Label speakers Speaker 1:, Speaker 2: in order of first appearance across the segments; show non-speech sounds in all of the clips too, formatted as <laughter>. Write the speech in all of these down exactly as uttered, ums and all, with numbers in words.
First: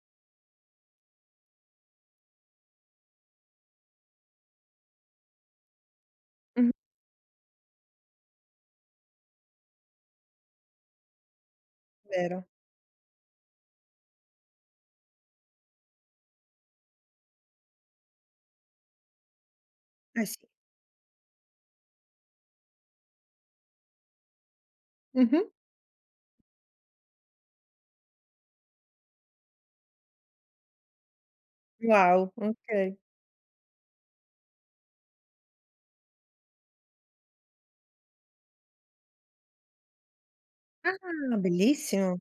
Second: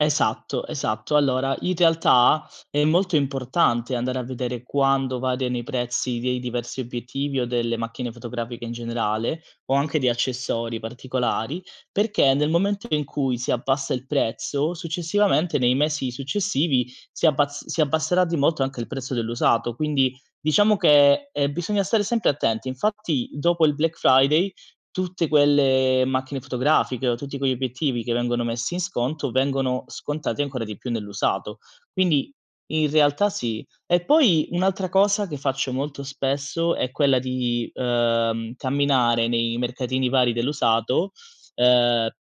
Speaker 1: Esatto, esatto. Allora, in realtà, è molto importante andare a vedere quando variano i prezzi dei
Speaker 2: M
Speaker 1: diversi obiettivi o delle macchine fotografiche in generale, o anche di accessori particolari, perché
Speaker 2: Vero.
Speaker 1: nel momento in cui, si abbassa il prezzo, successivamente, nei mesi successivi, si abbaz si abbasserà di molto, anche il prezzo dell'usato. Quindi,
Speaker 2: Eh, sì.
Speaker 1: diciamo che, ehm, bisogna stare sempre attenti. Infatti, dopo il Black Friday, tutte
Speaker 2: Mh-mh.
Speaker 1: quelle macchine fotografiche o tutti quegli obiettivi che vengono messi in sconto, vengono scontati ancora di più nell'usato.
Speaker 2: Wow.
Speaker 1: Quindi, in
Speaker 2: Okay.
Speaker 1: realtà, sì. E poi, un'altra cosa che faccio molto spesso, è quella di, uhm, camminare nei mercatini vari dell'usato,
Speaker 2: Ah,
Speaker 1: ehm
Speaker 2: bellissimo!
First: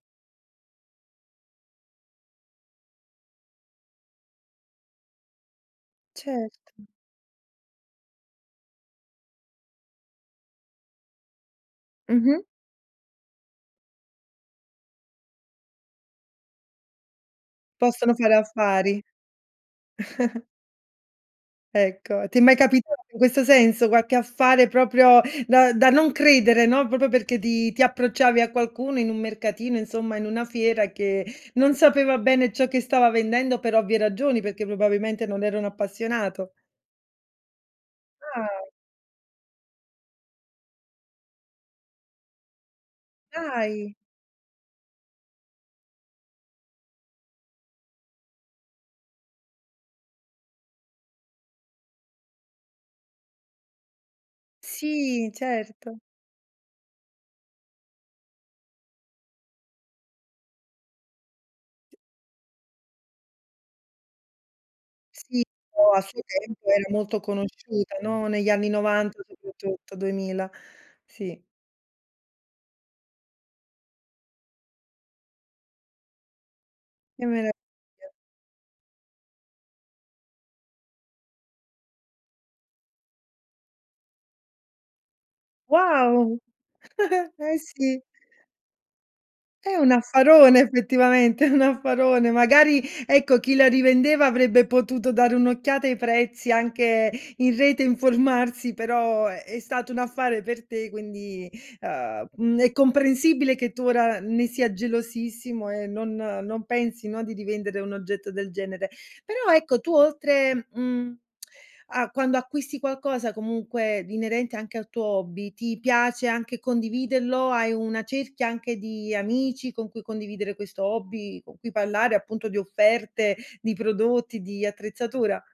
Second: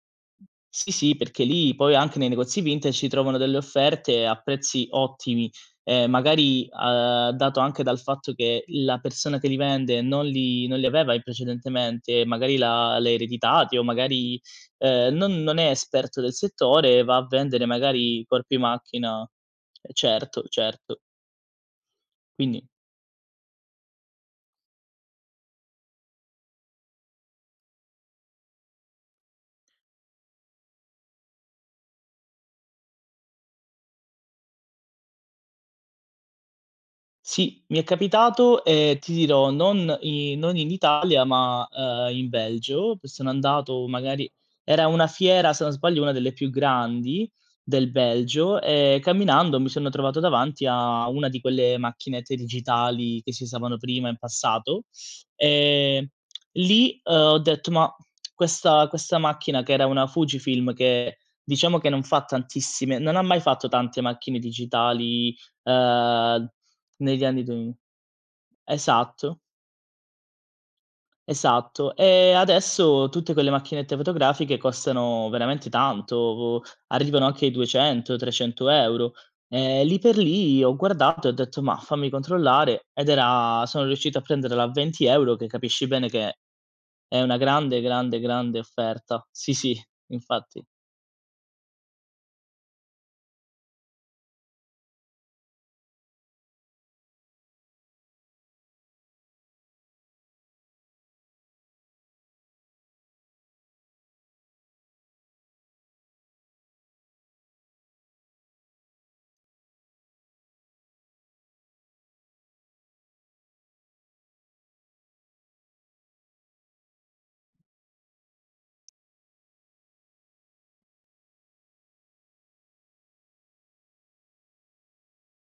Speaker 1: Sì, sì, perché lì poi, anche nei negozi vintage, si trovano delle offerte a prezzi ottimi. Ehm,
Speaker 2: Cert
Speaker 1: magari, uhm, dato anche dal fatto che, l la persona che li vende, non li non li aveva in precedentemente,
Speaker 2: Mh-mh.
Speaker 1: magari l'ha l'ha ereditati, o magari, ehm, non non è esperto del settore, va a vendere,
Speaker 2: Possono
Speaker 1: magari, i
Speaker 2: fare
Speaker 1: corpi
Speaker 2: affari.
Speaker 1: macchina ehm, certo,
Speaker 2: <chuckles>
Speaker 1: certo.
Speaker 2: Ecco, ti è mai
Speaker 1: Quindi
Speaker 2: capitato in questo senso? quacche affare proprio, da da non credere, no, propro perché ti ti approcciavi a qualcuno in un mercatino, insomma, in una fiera, che non sapeva bene ciò che stava vendendo, per ovvie ragioni, perché, probabilmente, non era un appassionato.
Speaker 1: Sì, mi è capitato
Speaker 2: Ah.
Speaker 1: e, ti dirò, non i non in Italia, ma, uhm, in Belgio, che sono andato,
Speaker 2: Dai!
Speaker 1: magari era una fiera, se non sbaglio, una delle più grandi del Belgio. Ehm, camminando, mi sono trovato davanti a una di quelle macchinette digitali, che si usavano prima in passato.
Speaker 2: Sì, certo.
Speaker 1: Ehm, lì, uhm, ho detto ma questa questa macchina, che era una Fujifilm che, diciamo che non fa tantissime non ha mai fatto tante macchine digitali,
Speaker 2: Sì, però a suo
Speaker 1: uhm,
Speaker 2: tempo era molto
Speaker 1: negli anni duemi
Speaker 2: conosciuta, no, negli anni novanta
Speaker 1: esatto
Speaker 2: soprattutto, duemila. Sì.
Speaker 1: Esatto. E adesso tutte quelle macchinette fotografiche costano veramente tanto, arrivano
Speaker 2: Che
Speaker 1: anche ai
Speaker 2: meraviglia.
Speaker 1: duecento, trecento euro. Ehm, lì per lì, ho guardato e ho detto: "Mah! Fammi controllare." Ed era sono riuscito prenderla a venti euro, che capisci bene che è
Speaker 2: Wow!
Speaker 1: è
Speaker 2: <giggles>
Speaker 1: una
Speaker 2: Eh,
Speaker 1: grande,
Speaker 2: sì.
Speaker 1: grande, grande offerta sì,
Speaker 2: È
Speaker 1: sì,
Speaker 2: un affarone
Speaker 1: infatti.
Speaker 2: effettivamente, è un affarone. Magari, ecco, chi la rivendeva, avrebbe potuto dare un'occhiata ai prezzi anche in rete informarsi. Però, è è stato un affare per te. Quindi, uhm, mhmm, è comprensibile che tu, ora n ne sia gelosissimo e non non pensi, no, di rivendere un oggetto del genere. Però, ecco, tu oltre, mhmm, a quando acquisti qualcosa, comunque, di inerente anche al tuo hobby, ti piace anche condividello? Hai una cerchia anche di amici, con cui condividere questo hobby, con cui parlare appunto di offerte, di prodotti, di attrezzatura?